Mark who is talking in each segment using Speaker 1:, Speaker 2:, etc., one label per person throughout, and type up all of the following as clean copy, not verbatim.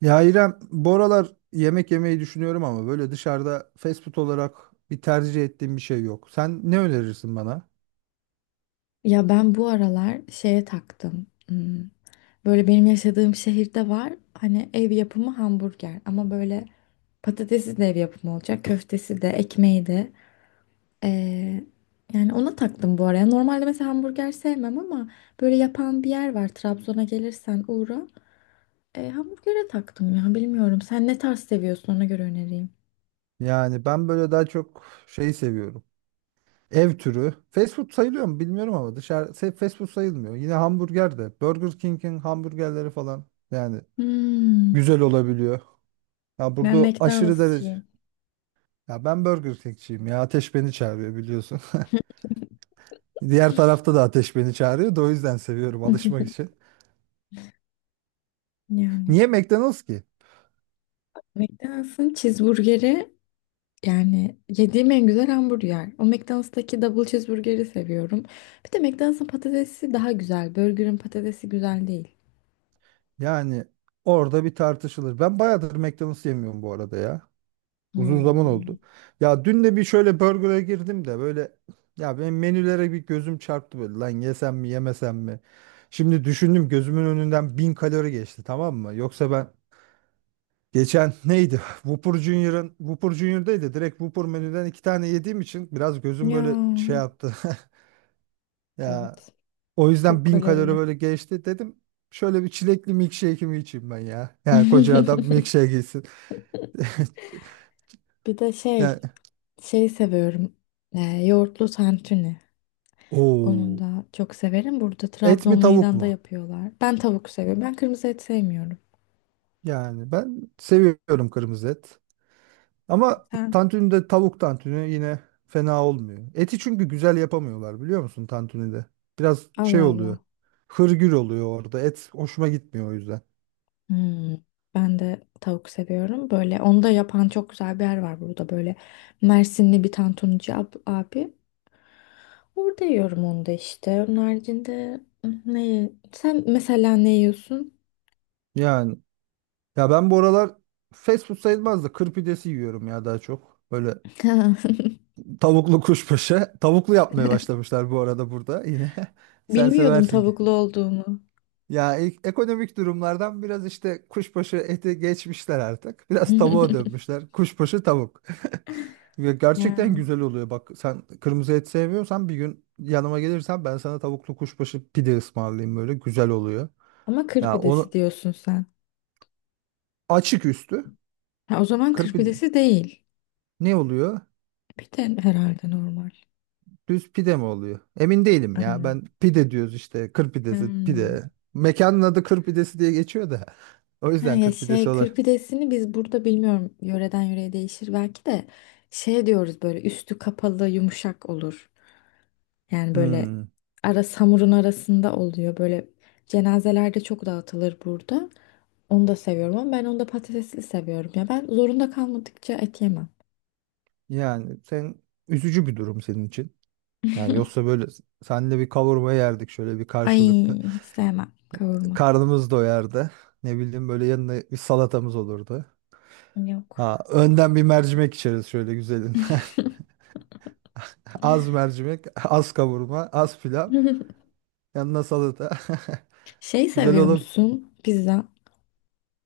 Speaker 1: Ya İrem, bu aralar yemek yemeyi düşünüyorum ama böyle dışarıda fast food olarak bir tercih ettiğim bir şey yok. Sen ne önerirsin bana?
Speaker 2: Ya ben bu aralar şeye taktım. Böyle benim yaşadığım şehirde var. Hani ev yapımı hamburger ama böyle patatesi de ev yapımı olacak. Köftesi de, ekmeği de. Ee, yani ona taktım bu araya. Normalde mesela hamburger sevmem ama böyle yapan bir yer var. Trabzon'a gelirsen uğra. Hamburgere taktım ya bilmiyorum. Sen ne tarz seviyorsun ona göre önereyim.
Speaker 1: Yani ben böyle daha çok şey seviyorum. Ev türü. Fast food sayılıyor mu bilmiyorum ama fast food sayılmıyor. Yine hamburger de. Burger King'in hamburgerleri falan yani
Speaker 2: Hmm,
Speaker 1: güzel olabiliyor. Ya
Speaker 2: ben
Speaker 1: burada aşırı derece.
Speaker 2: McDonald'sçıyım.
Speaker 1: Ya ben Burger King'ciyim ya. Ateş beni çağırıyor biliyorsun. Diğer tarafta da ateş beni çağırıyor da o yüzden seviyorum alışmak için.
Speaker 2: Yani
Speaker 1: Niye McDonald's ki?
Speaker 2: McDonald's'ın cheeseburgeri. Yani yediğim en güzel hamburger. O McDonald's'taki double cheeseburger'i seviyorum. Bir de McDonald's'ın patatesi daha güzel. Burger'ın patatesi güzel değil.
Speaker 1: Yani orada bir tartışılır. Ben bayağıdır McDonald's yemiyorum bu arada ya. Uzun zaman
Speaker 2: Hmm.
Speaker 1: oldu. Ya dün de bir şöyle burger'a girdim de böyle ya benim menülere bir gözüm çarptı böyle lan yesem mi yemesem mi? Şimdi düşündüm gözümün önünden bin kalori geçti, tamam mı? Yoksa ben geçen neydi? Whopper Junior'daydı. Direkt Whopper menüden iki tane yediğim için biraz gözüm
Speaker 2: Ya
Speaker 1: böyle şey yaptı. Ya
Speaker 2: evet.
Speaker 1: o yüzden
Speaker 2: Çok
Speaker 1: bin kalori
Speaker 2: kalorili.
Speaker 1: böyle geçti dedim. Şöyle bir çilekli milkshake'imi içeyim ben ya. Yani koca adam milkshake gitsin.
Speaker 2: Bir de şey,
Speaker 1: Yani
Speaker 2: şey seviyorum. Ee, yoğurtlu tantuni. Onu
Speaker 1: o
Speaker 2: da çok severim. Burada
Speaker 1: et mi
Speaker 2: Trabzon
Speaker 1: tavuk
Speaker 2: meydanda
Speaker 1: mu?
Speaker 2: yapıyorlar. Ben tavuk seviyorum. Ben kırmızı et sevmiyorum.
Speaker 1: Yani ben seviyorum kırmızı et. Ama
Speaker 2: Sen?
Speaker 1: tantunide tavuk tantuni yine fena olmuyor. Eti çünkü güzel yapamıyorlar biliyor musun tantunide? Biraz şey
Speaker 2: Allah
Speaker 1: oluyor.
Speaker 2: Allah.
Speaker 1: Hırgür oluyor orada. Et hoşuma gitmiyor o yüzden.
Speaker 2: Hmm, ben de tavuk seviyorum. Böyle onu da yapan çok güzel bir yer var burada. Böyle Mersinli bir tantuncu abi. Orada yiyorum onu da işte. Onun haricinde ne? Sen mesela ne yiyorsun?
Speaker 1: Yani ya ben bu aralar fast food sayılmaz da kır pidesi yiyorum ya daha çok. Böyle tavuklu kuşbaşı. Tavuklu yapmaya başlamışlar bu arada burada yine. Sen
Speaker 2: Bilmiyordum
Speaker 1: seversin ki.
Speaker 2: tavuklu olduğunu.
Speaker 1: Ya ilk ekonomik durumlardan biraz işte kuşbaşı eti geçmişler artık. Biraz tavuğa dönmüşler. Kuşbaşı tavuk. Ve gerçekten
Speaker 2: Ya.
Speaker 1: güzel oluyor. Bak sen kırmızı et sevmiyorsan bir gün yanıma gelirsen ben sana tavuklu kuşbaşı pide ısmarlayayım böyle. Güzel oluyor.
Speaker 2: Ama kır
Speaker 1: Ya
Speaker 2: pidesi
Speaker 1: onu
Speaker 2: diyorsun sen.
Speaker 1: açık üstü.
Speaker 2: Ha, o zaman
Speaker 1: Kır
Speaker 2: kır
Speaker 1: pide.
Speaker 2: pidesi değil.
Speaker 1: Ne oluyor?
Speaker 2: Pide herhalde normal.
Speaker 1: Düz pide mi oluyor? Emin değilim ya.
Speaker 2: Aynen.
Speaker 1: Ben pide diyoruz işte. Kır pidesi,
Speaker 2: Hmm.
Speaker 1: pide. Mekanın adı kır pidesi diye geçiyor da. O
Speaker 2: Ha,
Speaker 1: yüzden
Speaker 2: ya
Speaker 1: kır pidesi
Speaker 2: şey
Speaker 1: olur.
Speaker 2: kır pidesini biz burada bilmiyorum, yöreden yöreye değişir belki de şey diyoruz, böyle üstü kapalı yumuşak olur. Yani böyle
Speaker 1: Hmm.
Speaker 2: ara hamurun arasında oluyor, böyle cenazelerde çok dağıtılır burada. Onu da seviyorum ama ben onu da patatesli seviyorum ya, ben zorunda kalmadıkça et yemem.
Speaker 1: Yani sen, üzücü bir durum senin için. Yani yoksa böyle seninle bir kavurma yerdik şöyle bir
Speaker 2: Ay,
Speaker 1: karşılıklı.
Speaker 2: hiç sevmem kavurma.
Speaker 1: Karnımız doyardı. Ne bileyim böyle yanına bir salatamız olurdu.
Speaker 2: Yok.
Speaker 1: Ha, önden bir mercimek içeriz şöyle güzelin. Az mercimek, az kavurma, az pilav. Yanına salata.
Speaker 2: Şey
Speaker 1: Güzel
Speaker 2: seviyor
Speaker 1: olur.
Speaker 2: musun? Pizza.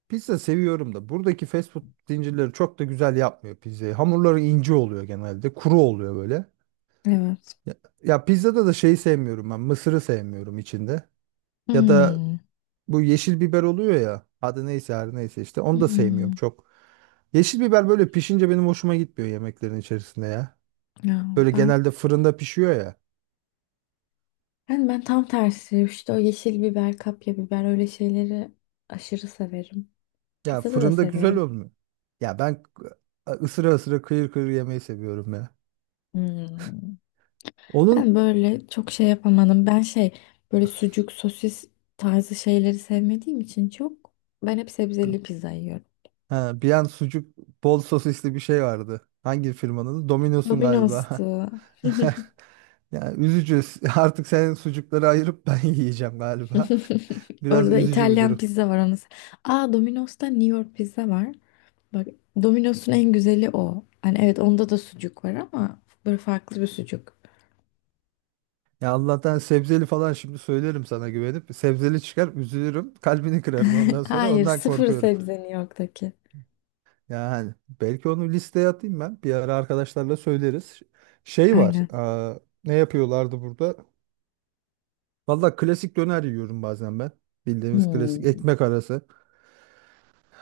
Speaker 1: Pizza seviyorum da buradaki fast food zincirleri çok da güzel yapmıyor pizzayı. Hamurları ince oluyor genelde. Kuru oluyor böyle.
Speaker 2: Evet.
Speaker 1: Ya, ya pizzada da şeyi sevmiyorum ben. Mısırı sevmiyorum içinde. Ya da
Speaker 2: Hmm.
Speaker 1: bu yeşil biber oluyor ya. Adı neyse her neyse işte. Onu da sevmiyorum
Speaker 2: Hmm.
Speaker 1: çok. Yeşil biber böyle pişince benim hoşuma gitmiyor yemeklerin içerisinde ya.
Speaker 2: Ya
Speaker 1: Böyle
Speaker 2: ben
Speaker 1: genelde fırında pişiyor ya.
Speaker 2: Yani ben tam tersi işte, o yeşil biber, kapya biber öyle şeyleri aşırı severim.
Speaker 1: Ya
Speaker 2: Pizzada da
Speaker 1: fırında güzel
Speaker 2: severim.
Speaker 1: olmuyor. Ya ben ısıra ısıra kıyır kıyır yemeyi seviyorum ya.
Speaker 2: Hmm. Ben
Speaker 1: Onun
Speaker 2: böyle çok şey yapamadım. Ben şey böyle sucuk, sosis tarzı şeyleri sevmediğim için çok, ben hep sebzeli pizza yiyorum.
Speaker 1: Ha, bir an sucuk bol sosisli bir şey vardı. Hangi firmanın adı? Domino's'un
Speaker 2: Domino's'tu.
Speaker 1: galiba. Ya üzücü. Artık senin sucukları ayırıp ben yiyeceğim galiba. Biraz
Speaker 2: Orada
Speaker 1: üzücü bir
Speaker 2: İtalyan
Speaker 1: durum.
Speaker 2: pizza var onu. Aa, Domino's'ta New York pizza var. Bak, Domino's'un en güzeli o. Hani evet, onda da sucuk var ama böyle farklı bir sucuk.
Speaker 1: Ya Allah'tan sebzeli falan şimdi söylerim sana güvenip. Sebzeli çıkar üzülürüm. Kalbini kırarım ondan sonra.
Speaker 2: Hayır,
Speaker 1: Ondan
Speaker 2: sıfır
Speaker 1: korkuyorum.
Speaker 2: sebzeni yoktaki.
Speaker 1: Yani belki onu listeye atayım ben. Bir ara arkadaşlarla söyleriz. Şey var.
Speaker 2: Aynen.
Speaker 1: Ne yapıyorlardı burada? Valla klasik döner yiyorum bazen ben. Bildiğimiz klasik
Speaker 2: Hmm.
Speaker 1: ekmek arası.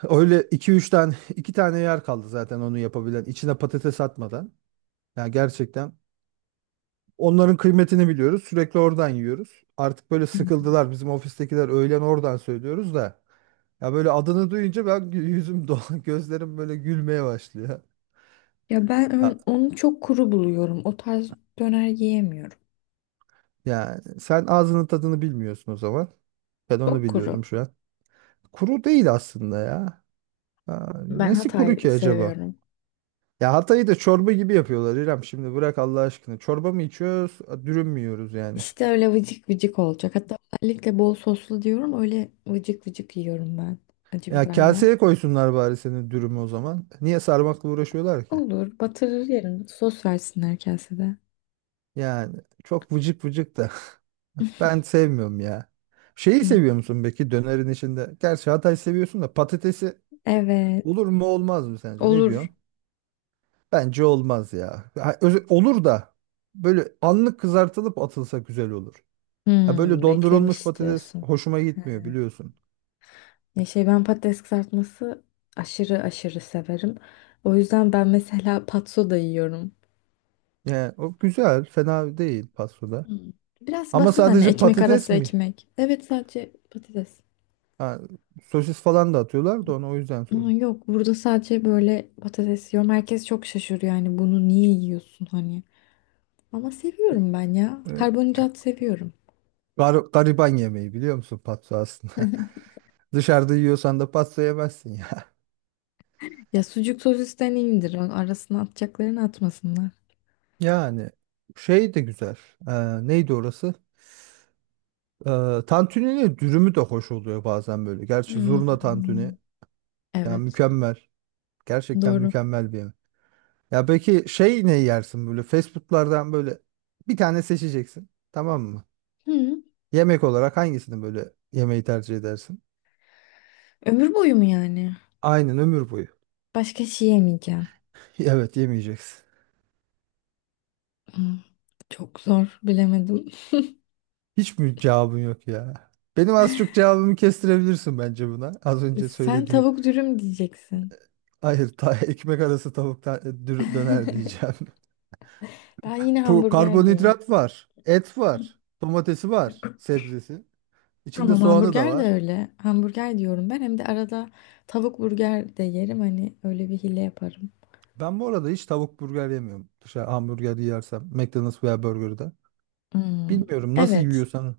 Speaker 1: Öyle iki, 3 tane, 2 tane yer kaldı zaten onu yapabilen. İçine patates atmadan. Yani gerçekten onların kıymetini biliyoruz. Sürekli oradan yiyoruz. Artık böyle sıkıldılar bizim ofistekiler, öğlen oradan söylüyoruz da. Ya böyle adını duyunca ben yüzüm dolan, gözlerim böyle gülmeye başlıyor.
Speaker 2: Ya ben
Speaker 1: Ya,
Speaker 2: onu çok kuru buluyorum. O tarz döner yiyemiyorum.
Speaker 1: yani sen ağzının tadını bilmiyorsun o zaman. Ben onu
Speaker 2: Çok kuru.
Speaker 1: biliyorum şu an. Kuru değil aslında ya. Ha,
Speaker 2: Ben
Speaker 1: nesi kuru
Speaker 2: Hatay
Speaker 1: ki acaba?
Speaker 2: seviyorum.
Speaker 1: Ya Hatay'ı da çorba gibi yapıyorlar İrem. Şimdi bırak Allah aşkına. Çorba mı içiyoruz, dürüm mü yiyoruz yani?
Speaker 2: İşte öyle vıcık vıcık olacak. Hatta özellikle bol soslu diyorum. Öyle vıcık vıcık yiyorum ben. Acı
Speaker 1: Ya
Speaker 2: biberle.
Speaker 1: kaseye koysunlar bari senin dürümü o zaman. Niye sarmakla uğraşıyorlar ki?
Speaker 2: Olur. Batırır yerim. Sos versinler kasede.
Speaker 1: Yani çok vıcık vıcık da. Ben sevmiyorum ya. Şeyi
Speaker 2: Hmm.
Speaker 1: seviyor musun peki dönerin içinde? Gerçi Hatay seviyorsun da, patatesi
Speaker 2: Evet.
Speaker 1: olur mu olmaz mı sence? Ne diyorsun?
Speaker 2: Olur.
Speaker 1: Bence olmaz ya. Ha, olur da böyle anlık kızartılıp atılsa güzel olur. Ha böyle dondurulmuş
Speaker 2: Beklemiş
Speaker 1: patates
Speaker 2: diyorsun.
Speaker 1: hoşuma
Speaker 2: He.
Speaker 1: gitmiyor biliyorsun.
Speaker 2: Ya şey, ben patates kızartması aşırı aşırı severim. O yüzden ben mesela patso da yiyorum.
Speaker 1: Yani o güzel, fena değil pastoda.
Speaker 2: Hmm. Biraz
Speaker 1: Ama
Speaker 2: basit, hani
Speaker 1: sadece
Speaker 2: ekmek
Speaker 1: patates
Speaker 2: arası
Speaker 1: mi?
Speaker 2: ekmek. Evet, sadece patates.
Speaker 1: Ha, sosis falan da atıyorlar da onu o yüzden
Speaker 2: Ama
Speaker 1: sordum.
Speaker 2: yok, burada sadece böyle patates yiyorum. Herkes çok şaşırıyor yani, bunu niye yiyorsun hani. Ama
Speaker 1: E,
Speaker 2: seviyorum ben ya.
Speaker 1: e,
Speaker 2: Karbonhidrat seviyorum.
Speaker 1: gariban yemeği biliyor musun patso aslında? Dışarıda yiyorsan da patso yemezsin ya.
Speaker 2: Ya sucuk sosisten iyidir. O, arasına atacaklarını atmasınlar.
Speaker 1: Yani şey de güzel. E, neydi orası? E, tantuninin dürümü de hoş oluyor bazen böyle. Gerçi zurna
Speaker 2: Hmm,
Speaker 1: tantuni yani
Speaker 2: Evet
Speaker 1: mükemmel. Gerçekten
Speaker 2: doğru.
Speaker 1: mükemmel bir yemek. Ya peki şey ne yersin böyle fast foodlardan, böyle bir tane seçeceksin. Tamam mı?
Speaker 2: Hı.
Speaker 1: Yemek olarak hangisini böyle yemeği tercih edersin?
Speaker 2: Ömür boyu mu yani?
Speaker 1: Aynen, ömür boyu.
Speaker 2: Başka şey yemeyeceğim.
Speaker 1: Evet yemeyeceksin.
Speaker 2: Hmm, Çok zor, bilemedim.
Speaker 1: Hiç mi cevabın yok ya? Benim az çok cevabımı kestirebilirsin bence buna. Az önce
Speaker 2: Sen
Speaker 1: söylediğim.
Speaker 2: tavuk dürüm diyeceksin.
Speaker 1: Hayır, ta ekmek arası tavuk döner diyeceğim.
Speaker 2: Ben yine
Speaker 1: Bu
Speaker 2: hamburger diyeyim.
Speaker 1: karbonhidrat var, et var, domatesi var, sebzesi. İçinde
Speaker 2: Tamam,
Speaker 1: soğanı da
Speaker 2: hamburger de
Speaker 1: var.
Speaker 2: öyle. Hamburger diyorum ben. Hem de arada tavuk burger de yerim. Hani öyle bir hile yaparım.
Speaker 1: Ben bu arada hiç tavuk burger yemiyorum. Dışarı hamburger yersem, McDonald's veya burgerda.
Speaker 2: Hmm,
Speaker 1: Bilmiyorum nasıl
Speaker 2: Evet.
Speaker 1: yiyorsan.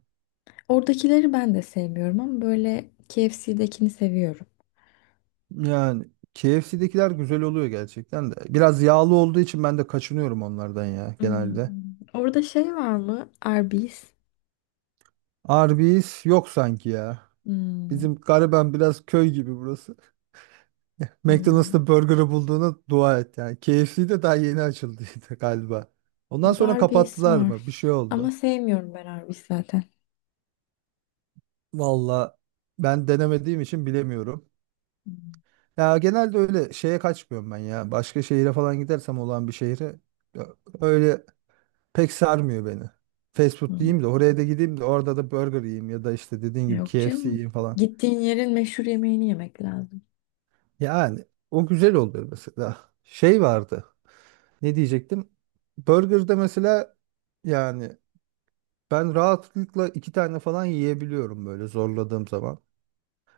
Speaker 2: Oradakileri ben de sevmiyorum ama böyle KFC'dekini seviyorum.
Speaker 1: Yani KFC'dekiler güzel oluyor gerçekten de. Biraz yağlı olduğu için ben de kaçınıyorum onlardan ya genelde.
Speaker 2: Hmm, Orada şey var mı? Arby's.
Speaker 1: Arby's yok sanki ya.
Speaker 2: Hmm,
Speaker 1: Bizim gariben biraz köy gibi burası.
Speaker 2: hmm,
Speaker 1: McDonald's'ta burger'ı bulduğuna dua et yani. KFC'de daha yeni açıldıydı galiba. Ondan
Speaker 2: Burada
Speaker 1: sonra
Speaker 2: Arby's
Speaker 1: kapattılar
Speaker 2: var.
Speaker 1: mı? Bir şey
Speaker 2: Ama
Speaker 1: oldu.
Speaker 2: sevmiyorum ben Arby's zaten.
Speaker 1: Valla ben denemediğim için bilemiyorum. Ya genelde öyle şeye kaçmıyorum ben ya. Başka şehire falan gidersem, olan bir şehre ö- öyle pek sarmıyor beni. Fast food
Speaker 2: Hmm.
Speaker 1: yiyeyim de oraya da gideyim de orada da burger yiyeyim ya da işte dediğin gibi
Speaker 2: Yok
Speaker 1: KFC
Speaker 2: canım.
Speaker 1: yiyeyim falan.
Speaker 2: Gittiğin yerin meşhur yemeğini yemek lazım.
Speaker 1: Yani o güzel oluyor mesela. Şey vardı. Ne diyecektim? Burger'da mesela yani ben rahatlıkla iki tane falan yiyebiliyorum böyle zorladığım zaman.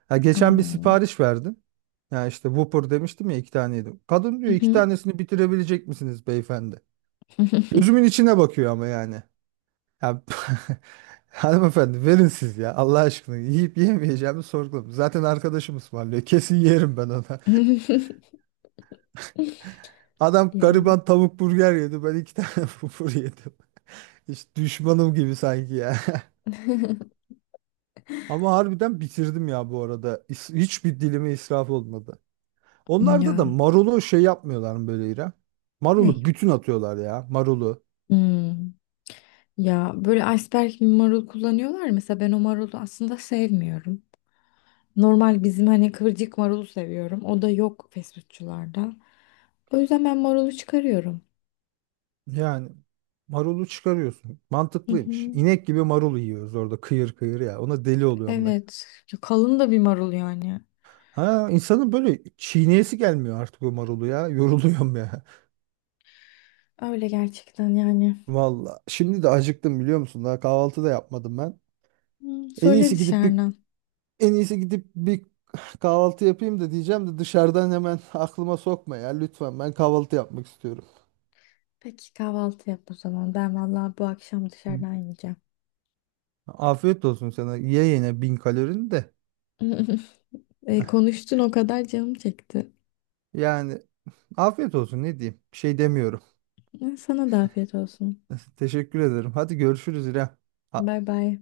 Speaker 1: Ya geçen bir
Speaker 2: Aa.
Speaker 1: sipariş verdim. Ya işte Whopper demiştim ya, iki tane yedim. Kadın
Speaker 2: Hı
Speaker 1: diyor, iki
Speaker 2: hı.
Speaker 1: tanesini bitirebilecek misiniz beyefendi? Gözümün içine bakıyor ama yani. Ya, hanımefendi verin siz ya Allah aşkına, yiyip yemeyeceğimi sorguladım. Zaten arkadaşım ısmarlıyor, kesin yerim ben ona. Adam
Speaker 2: Ya.
Speaker 1: gariban tavuk burger yedi, ben iki tane fufur yedim. Hiç düşmanım gibi sanki ya. Ama harbiden bitirdim ya bu arada. Hiçbir dilimi israf olmadı. Onlarda da
Speaker 2: Ya.
Speaker 1: marulu şey yapmıyorlar mı böyle İrem?
Speaker 2: Ne?
Speaker 1: Marulu bütün atıyorlar ya marulu.
Speaker 2: Hmm. Ya böyle iceberg marul kullanıyorlar. Mesela ben o marulu aslında sevmiyorum. Normal bizim hani kıvırcık marulu seviyorum. O da yok fast. O yüzden ben marulu çıkarıyorum.
Speaker 1: Yani marulu çıkarıyorsun.
Speaker 2: Hı
Speaker 1: Mantıklıymış.
Speaker 2: hı.
Speaker 1: İnek gibi marulu yiyoruz orada kıyır kıyır ya. Ona deli oluyorum ben.
Speaker 2: Evet. Ya kalın da bir marul yani.
Speaker 1: Ha, insanın böyle çiğneyesi gelmiyor artık o marulu ya. Yoruluyorum ya.
Speaker 2: Öyle gerçekten yani.
Speaker 1: Valla. Şimdi de acıktım biliyor musun? Daha kahvaltı da yapmadım ben.
Speaker 2: Hı,
Speaker 1: En
Speaker 2: söyle
Speaker 1: iyisi gidip bir
Speaker 2: dışarıdan.
Speaker 1: en iyisi gidip bir kahvaltı yapayım da diyeceğim de dışarıdan hemen aklıma sokma ya lütfen. Ben kahvaltı yapmak istiyorum.
Speaker 2: Peki kahvaltı yap o zaman. Ben vallahi bu akşam dışarıdan yiyeceğim.
Speaker 1: Afiyet olsun sana. Ye yine bin kalorini de.
Speaker 2: E, konuştun o kadar canım çekti.
Speaker 1: Yani afiyet olsun ne diyeyim. Bir şey demiyorum.
Speaker 2: E, sana da afiyet olsun.
Speaker 1: Teşekkür ederim. Hadi görüşürüz İrem. Ha-
Speaker 2: Bay bay.